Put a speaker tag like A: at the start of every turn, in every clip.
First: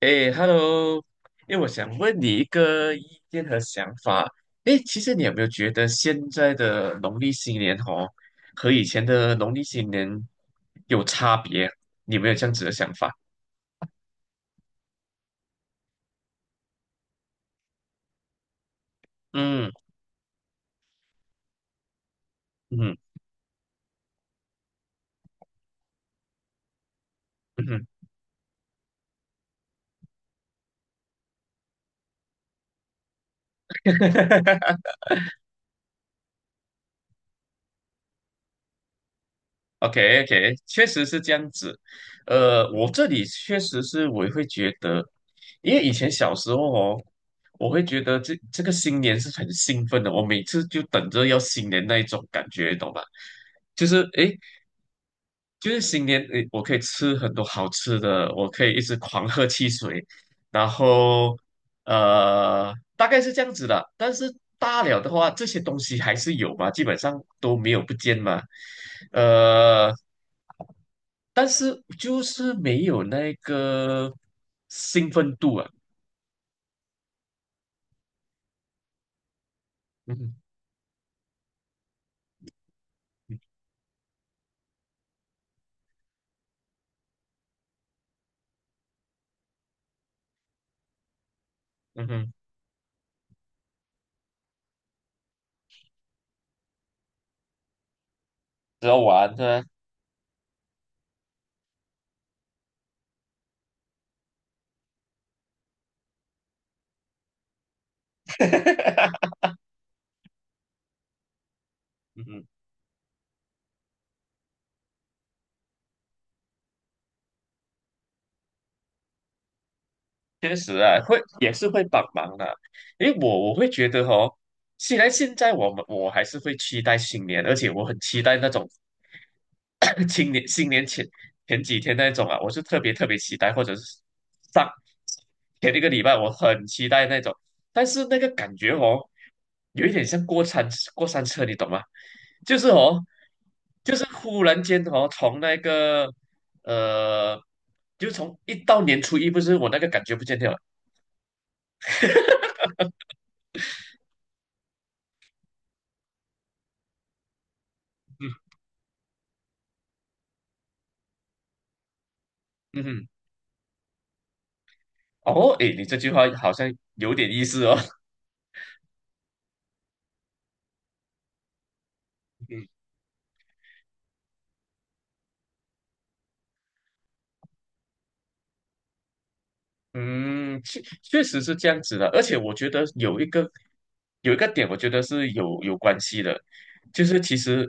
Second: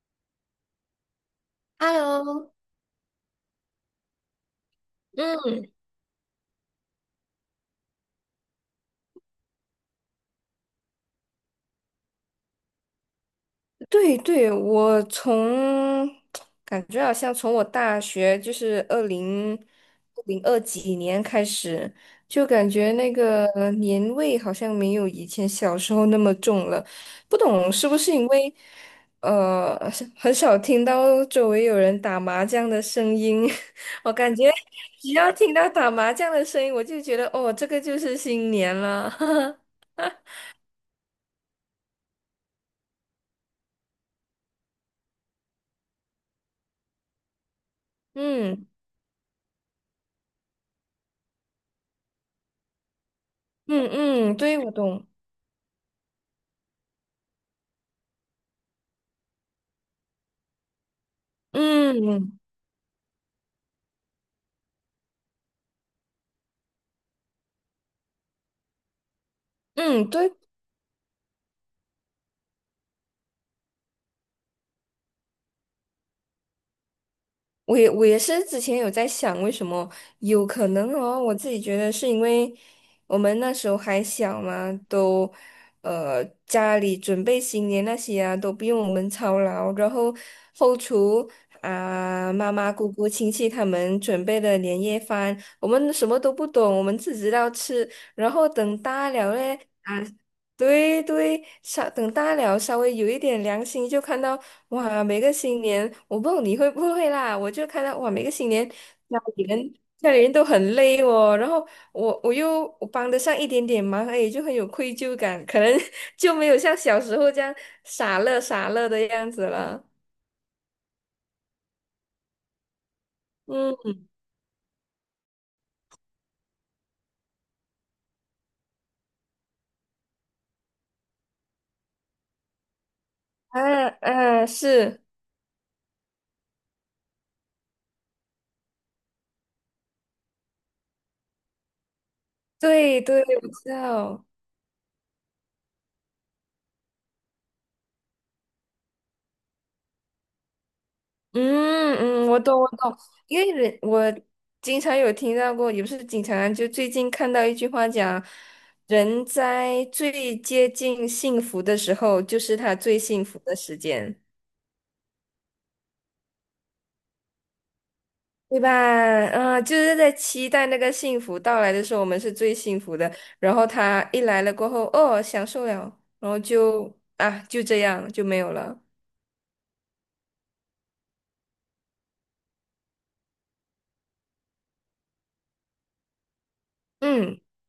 A: 哎，Hello，哎，我想问你一
B: Hello，
A: 个意见和想法。哎，其实你有没有
B: 嗯，
A: 觉得现在的农历新年哦，和以前的农历新年有差别？你有没有这样子的想法？
B: 对对，感觉好像从我大学就是二零
A: 嗯
B: 零二几年开始，就感觉
A: 嗯
B: 那个年味好像没有以前小时候那么重了。不
A: 嗯
B: 懂
A: 哼，
B: 是不是因为是很少听到周围有人打麻将的声音，我感觉 只要听到打麻将的声音，我就觉得哦，这个就是新年了。
A: OK OK，确实是这样子。我这里确实是我会觉得，因为以前小时候哦，我会觉得这这
B: 嗯
A: 个新年是很兴奋的，我每次就等着要新年那一种感觉，懂吧？就
B: 嗯
A: 是
B: 嗯，
A: 诶，
B: 对，我懂。
A: 就是新年诶，我可以吃很多好吃的，我可以一直狂喝汽水，然后
B: 嗯
A: 大概是这样子的。但是大了的话，这些东西还是有嘛，基本上都没有不见嘛。呃。
B: 嗯，对，
A: 但是就是没有那个兴奋度啊。
B: 我也是之前有在想，为什么
A: 嗯哼
B: 有可能哦？我自己觉得是因为我们那时候还小嘛，家里准备新年那些啊，都不用我们操劳，然后后厨
A: 嗯哼，
B: 啊、妈妈、姑姑、亲戚他们准备的年夜饭，我们什么都不懂，我们只知道吃，然后等
A: 只要
B: 大
A: 玩
B: 了
A: 对
B: 嘞。
A: 吧？
B: 啊对对，稍等大了，稍微有一点良心，就看到哇，每个新年，我不知道你会不会啦，我就看到哇，每个新年家 里人家里人都很累哦，然后我
A: 嗯
B: 我
A: 哼
B: 又我帮得上一点点忙，哎，就很有愧疚感，可能 就没有像小时候这样傻乐傻乐的样子了。
A: 确实啊，会也是会帮忙的。因为我会觉
B: 嗯
A: 得哦，虽然现在我还是会期待新年，而且我很期待那种 新年前几天那种啊，我是特别特别期待，或者是
B: 啊啊，
A: 上
B: 是
A: 前一个礼拜我很期待那种，但是那个感觉哦，有一点像过山车，你懂吗？就是
B: 对
A: 哦，
B: 对，我知
A: 就是
B: 道。
A: 忽然间哦，从那个。呃，就从一到年初一，不是我那个感觉不见掉了。
B: 嗯嗯，我懂我懂，因为我经常有听到过，也不是经常啊，就最近看到一句话讲，
A: 嗯
B: 人在最接近幸福的时候，就是他
A: 嗯
B: 最
A: 哼
B: 幸福的时间，
A: 哦，诶，你这句话好像有点意思哦。
B: 对吧？啊，就是在期待那个幸福到来的时候，我们是最 幸福的，然后他一来了过后，哦，享受了，然后就这样就没有了。
A: 嗯，确实是这样子的，而且我觉得有一个点，我觉得是有关系的，就是其
B: 嗯
A: 实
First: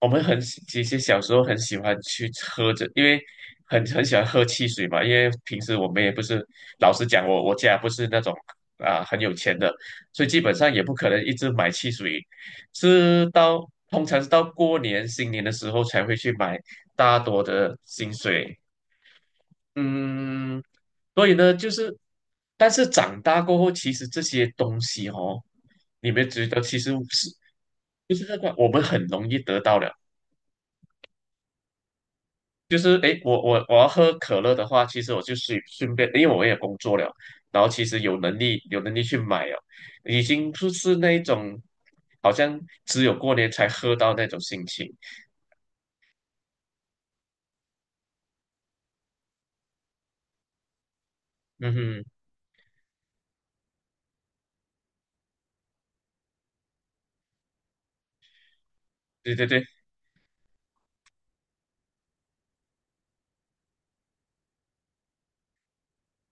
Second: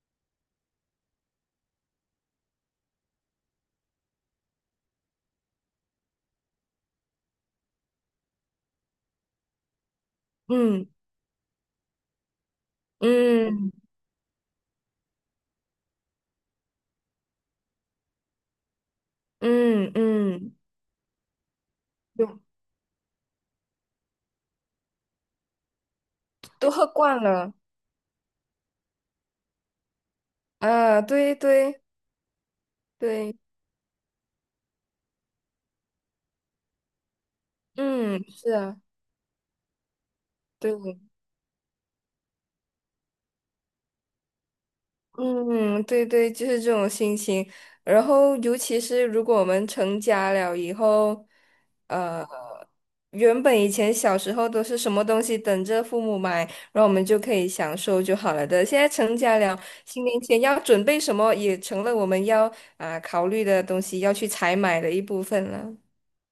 A: 我们很喜其实小时候很喜欢去喝着，因为很喜欢喝汽水嘛，因为平时我们也不是，老实讲我家不是那种啊、很有钱的，所以基本上也
B: 嗯
A: 不可能一直买汽水，是到
B: 嗯
A: 通常是到过年新年的时候才会去买大多的薪水，
B: 嗯嗯嗯，
A: 嗯，所以呢，就是，
B: 都
A: 但是长大过后，其实这些东西哦，你们觉得
B: 都
A: 其
B: 喝
A: 实
B: 惯
A: 是
B: 了。
A: 就是那个我们很容易得到了，
B: 啊，对对
A: 就是诶，
B: 对，
A: 我要喝可乐的话，其实我就随顺便，因为我也工作了，然后其实有
B: 嗯，
A: 能
B: 是
A: 力
B: 啊，
A: 有能力去买哦，已经不
B: 对，
A: 是那一种好像只有过年才喝到那种心情。
B: 嗯，对对，就是这种心情。然后，尤其是如果我们成家了以后，
A: 嗯哼，
B: 呃，原本以前小时候都是什么东西等着父母买，然后我们就可以享受就好了的。现在成
A: 对
B: 家
A: 对
B: 了，
A: 对，
B: 新年前要准备什么，也成了我们要考虑的东西，要去采买的一部分了。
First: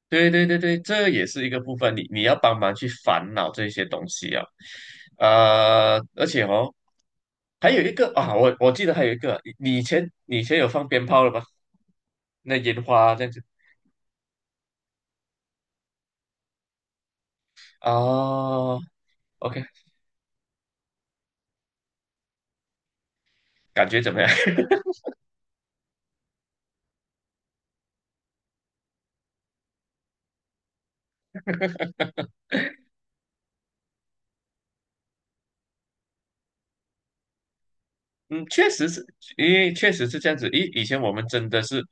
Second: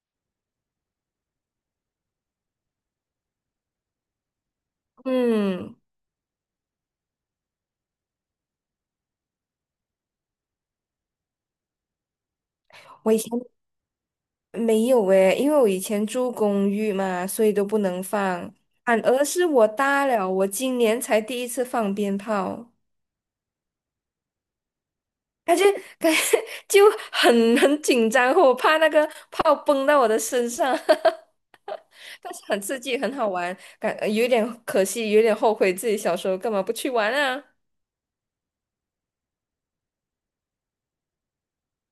A: 对对对对，这也是一个部分，你要帮忙去烦恼这些东西啊，
B: 嗯。
A: 而且哦，还有一个啊，我记得还有一个，你以前有放鞭炮了吗？那烟
B: 我
A: 花
B: 以
A: 这
B: 前。
A: 样子
B: 没有诶，因为我以前住公寓嘛，所以都不能放。
A: 啊
B: 反而是
A: ，OK，
B: 我大了，我今年才第一次放鞭炮，
A: 感觉怎么样？
B: 感觉感觉 就很紧张，我怕那个炮崩到我的身上，但是很刺激，很好玩，感有点可惜，有点后悔自己小时候干嘛不去玩啊。
A: 嗯，确实是，因为确实是这样子。以前我们真的是，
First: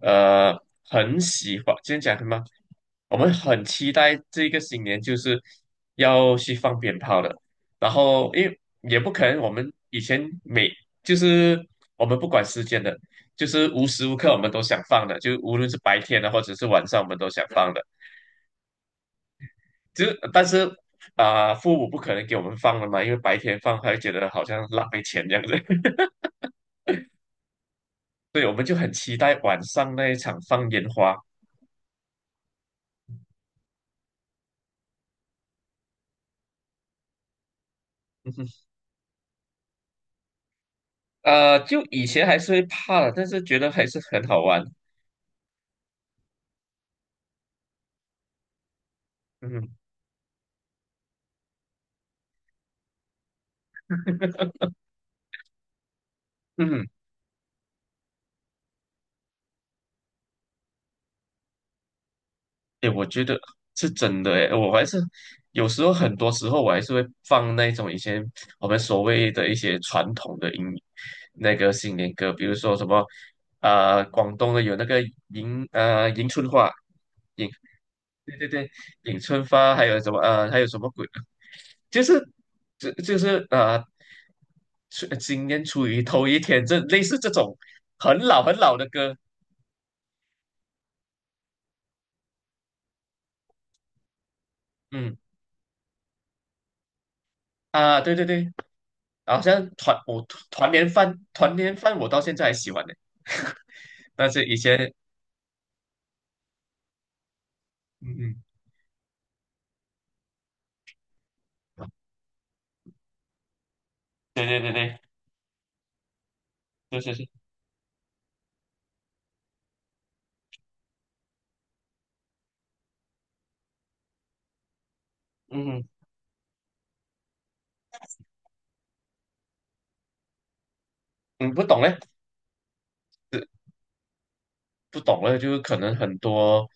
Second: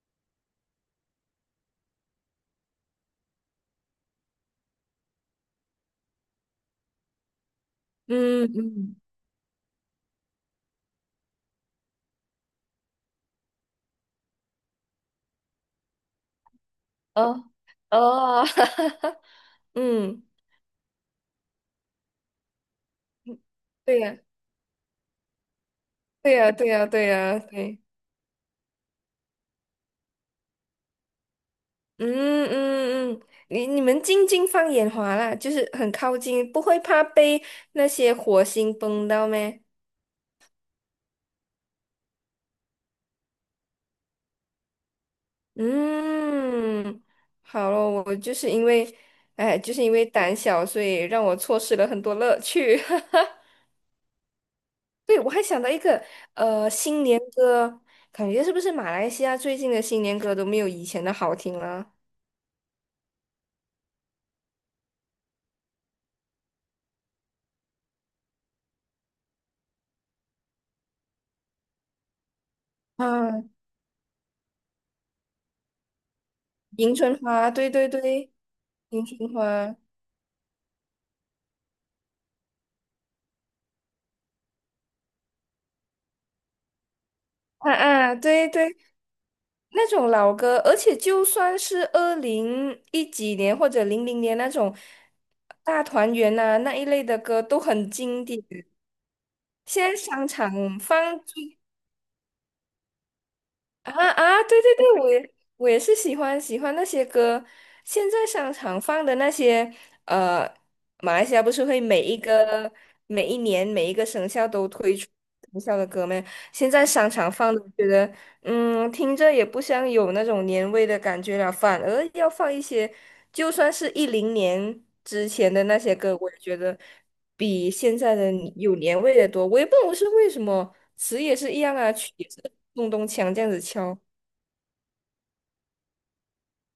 A: 呃，很喜欢，今天讲什么？我们很期待这个新年就是要去放鞭炮的。然后，因
B: 嗯
A: 为
B: 嗯，
A: 也不可能，我们以前就是我们不管时间的，就是无时无刻我们都想放的，就无论是白天的或者是晚上，我们都想
B: 哦
A: 放的。
B: 哦，
A: 就
B: 嗯，
A: 但是啊、父母不可能给我们放了嘛，因为白天放还会
B: 对
A: 觉
B: 呀，
A: 得好像浪费钱这样子。
B: 对呀，对呀，对呀，对。
A: 对，我们就很期待晚上那一场放烟花。
B: 嗯嗯嗯，你们静静放眼华啦，就是很靠近，不会怕被那些
A: 嗯
B: 火
A: 哼，
B: 星崩到咩？
A: 就以前还是会怕的，但是觉得还是很好玩。
B: 嗯，好了，我就是因为，
A: 嗯
B: 哎，就
A: 哼
B: 是因为胆小，所以让我错失了很多乐趣。对，我还想到一个，
A: 嗯哼，
B: 新年歌，感觉是不是马来西亚最近的新年歌都没有以前的好听了？
A: 诶，我觉得是真的哎，我还是有时候很多时候我还是会放那种以前我们所谓的一些传统的那个新年歌，比如说什么
B: 啊，
A: 广东的有那个迎春花，
B: 迎春
A: 迎
B: 花，对对对，
A: 对对对
B: 迎
A: 迎
B: 春
A: 春花，
B: 花，
A: 还有什么还有什么鬼就是就是，出今年处于头一天，这类似这种
B: 啊啊，
A: 很老
B: 对
A: 很老
B: 对，
A: 的歌，
B: 那种老歌，而且就算是二零一几年或者零零年那种
A: 嗯
B: 大团圆呐、那一类的歌都很
A: 啊，对对
B: 经典。
A: 对，好像
B: 现在商
A: 团
B: 场
A: 年饭
B: 放
A: 团
B: 最
A: 年饭我到现在还喜欢呢，
B: 啊
A: 但
B: 啊，
A: 是以
B: 对对
A: 前
B: 对，我也是喜欢那些歌。
A: 嗯
B: 现在
A: 嗯，
B: 商场放的那些，呃，马来西亚不是会每一年每一个生
A: 对
B: 肖
A: 对
B: 都
A: 对
B: 推
A: 对，
B: 出生肖的歌吗？现在
A: 就
B: 商
A: 是是
B: 场放的，我觉得听着也不像有那种年味的感觉了，反而要放一些，就算是一零年之前的那
A: 嗯
B: 些歌，我也觉得。比现在的有年味的多。我也不懂是为什么，词也是
A: 嗯
B: 一
A: 不
B: 样
A: 懂
B: 啊，
A: 嘞，
B: 曲也是咚咚锵
A: 呃
B: 这样子敲。
A: 不懂了，就是可能很多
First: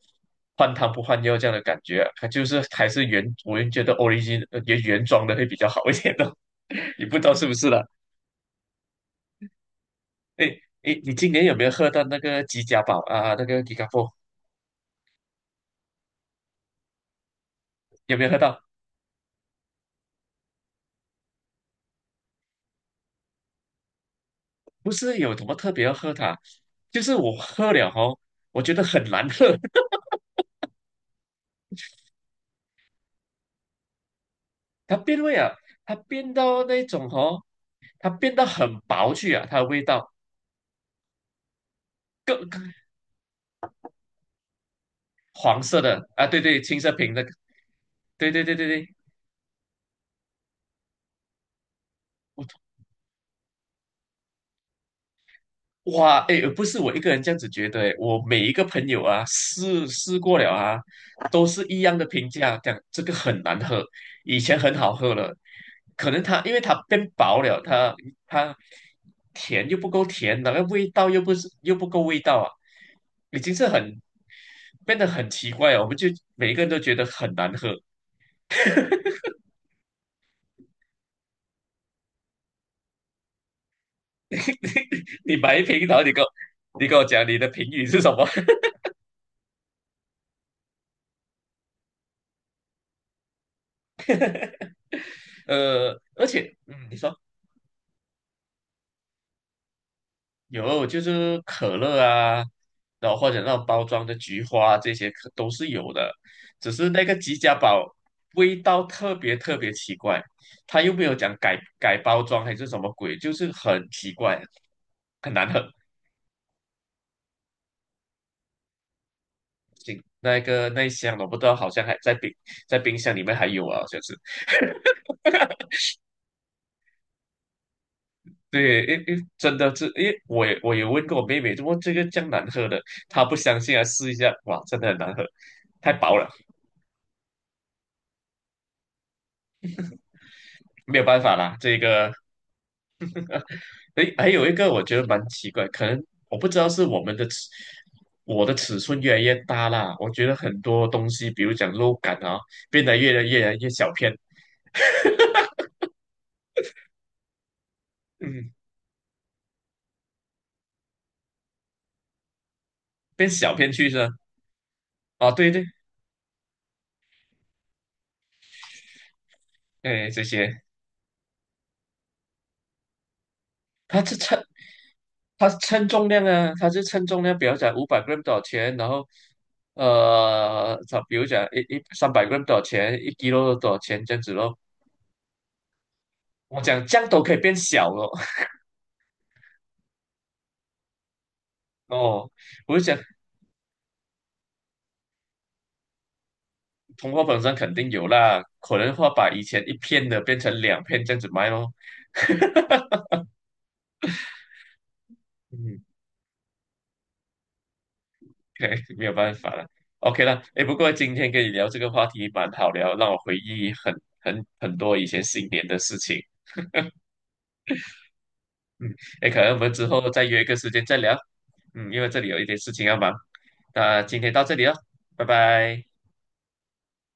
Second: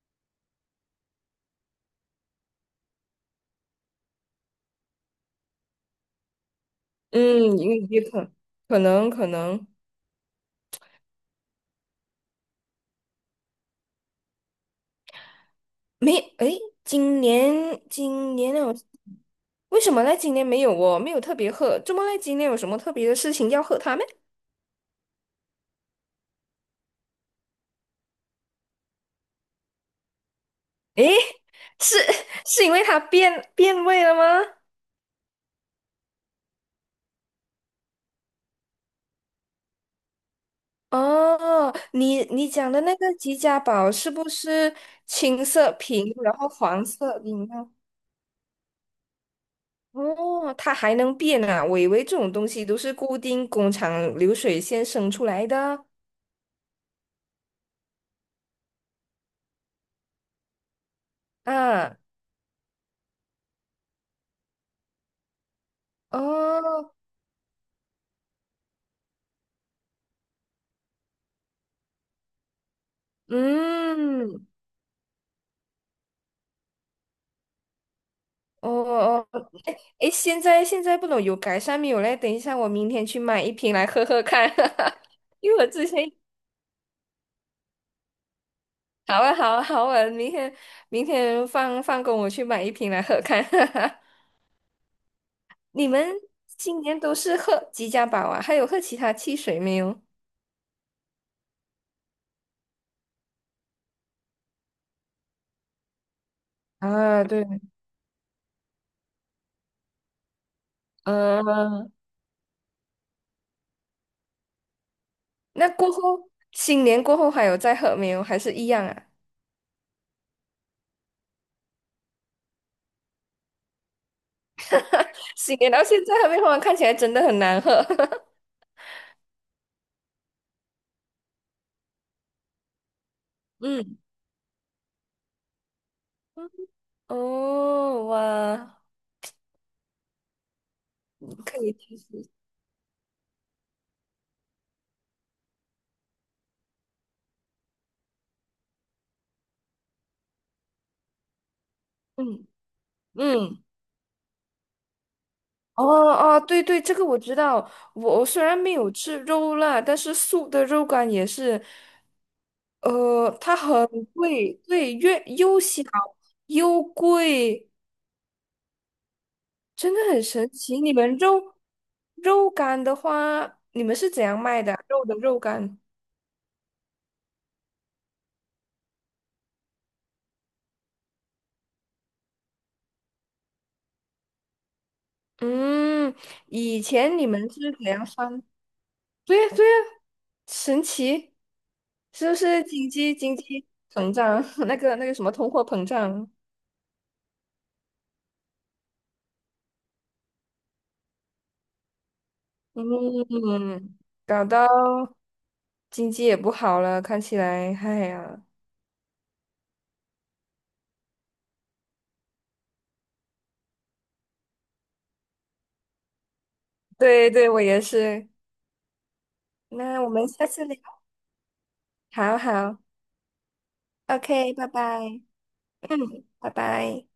A: 换汤不换药这样的感觉啊，它就是还是我就觉得 origin 原装的会比较好一点的，你不知道是不
B: 嗯，
A: 是
B: 也
A: 啦。
B: 也可能
A: 哎哎，诶你今年有没有喝到那个吉家宝啊？那个吉卡波
B: 没诶，今年
A: 有没有
B: 今
A: 喝
B: 年
A: 到？
B: 有为什么呢？今年没有哦，没有特别喝。怎么呢？今年有什么特别的事情要喝它吗？
A: 不是有什么特别要喝它，就是我喝了哦，我觉得很难喝，
B: 诶，是 是因为它变味了吗？
A: 它变味啊，它变到那种哦，它变到很薄去啊，它的味道
B: 哦，你
A: 更
B: 你
A: 更
B: 讲的那个吉家宝是不是青
A: 黄
B: 色
A: 色
B: 瓶，
A: 的啊，
B: 然
A: 对
B: 后
A: 对，青
B: 黄
A: 色瓶
B: 色
A: 的，个，
B: 饮料？
A: 对对对对对，
B: 哦，它还能变啊！我以为这种东西都是固定工厂流水线生出来的
A: 哇，哎，不是我一个人这样子觉得，诶，我每一个朋友啊，试试过了啊，都是一样
B: 啊。
A: 的评价，讲这个很难喝，以前很好喝了，可能因为它
B: 哦，
A: 变薄了，它甜又不够甜，那个味道又不够味道啊，已经是
B: 嗯，
A: 变得很奇怪了我们就每一个人都觉得很难喝。
B: 哦哦，诶，现在不懂有改善没有嘞？等一下，我明天去买一瓶来喝喝看，
A: 你
B: 因
A: 买
B: 为
A: 一
B: 我
A: 瓶，
B: 之
A: 然后
B: 前
A: 你跟我讲你的评语是什么？
B: 好啊好啊好啊，明天放工我去买一瓶来喝看。你
A: 呃，
B: 们
A: 而且，
B: 今
A: 嗯，你
B: 年都
A: 说。
B: 是喝吉家宝啊？还有喝其他汽水没有？
A: 有，就是可乐啊，然后或者那种包装的菊花这些可都是有的，只是那个
B: 啊，
A: 吉
B: 对，
A: 家宝味道特别特别奇怪，他又没有讲改
B: 嗯、
A: 改包装还是什么鬼，就是很奇怪，很难
B: 那
A: 喝。
B: 过后，新年过后还有再喝没有？还是一样啊？
A: 那个那一箱我不知道，好像还在冰箱里面还有啊，好像是。
B: 新年到现在还没喝完，看起来真的很难喝。
A: 对，真的是，因为我也问过我妹妹，怎么这个这样难喝的，她不相信啊，
B: 嗯
A: 试一下，哇，真的很难喝，太薄了，
B: 哦，哇，
A: 没有办法啦，
B: 可以
A: 这
B: 去试
A: 个
B: 试
A: 诶，还有一个我觉得蛮奇怪，可能我不知道是我的尺寸越来越大啦。我觉得很多东西，比如讲肉感啊，
B: 嗯
A: 变得越来越来
B: 嗯，
A: 越小片，
B: 哦哦，对对，这个我知道。我虽
A: 嗯，
B: 然没有吃肉啦，但是素的肉干也是，
A: 变小
B: 它
A: 片
B: 很
A: 去是吧？
B: 贵，对，越
A: 啊，对
B: 又
A: 对，
B: 小又贵，真
A: 哎，
B: 的很
A: 这
B: 神
A: 些，
B: 奇。你们肉干的话，你们
A: 它
B: 是
A: 是
B: 怎样
A: 称
B: 卖的啊肉的肉
A: 它是
B: 干？
A: 称重量啊，它是称重量，比如讲500 gram 多少钱，然后它比如讲三百 gram 多少钱，1 kilo 多少钱这样子咯。
B: 嗯，
A: 我
B: 以
A: 讲这样
B: 前
A: 都
B: 你
A: 可以
B: 们
A: 变
B: 是怎
A: 小
B: 样
A: 了
B: 算？对呀，对呀，神奇，是
A: 哦，
B: 不是
A: 我就
B: 经
A: 讲
B: 济经济膨胀？那个什么通货膨胀？
A: 通货膨胀肯定有啦，可能会把以前一片的变成两片这样子卖咯。
B: 嗯，搞到
A: 嗯，
B: 经济也不好了，看起来，哎呀，
A: 没有办法了。OK 了，哎，不过今天跟你聊这个话题蛮好聊，让我回忆很多以前新年的事情。
B: 对对，我也是。
A: 嗯，哎，可能我们之
B: 那
A: 后
B: 我
A: 再
B: 们
A: 约一
B: 下
A: 个
B: 次
A: 时
B: 聊，
A: 间再聊。嗯，因为这里
B: 好
A: 有一点事
B: 好
A: 情要忙。那今天到
B: ，OK，
A: 这里
B: 拜
A: 了，
B: 拜，
A: 拜拜。
B: 嗯，拜拜。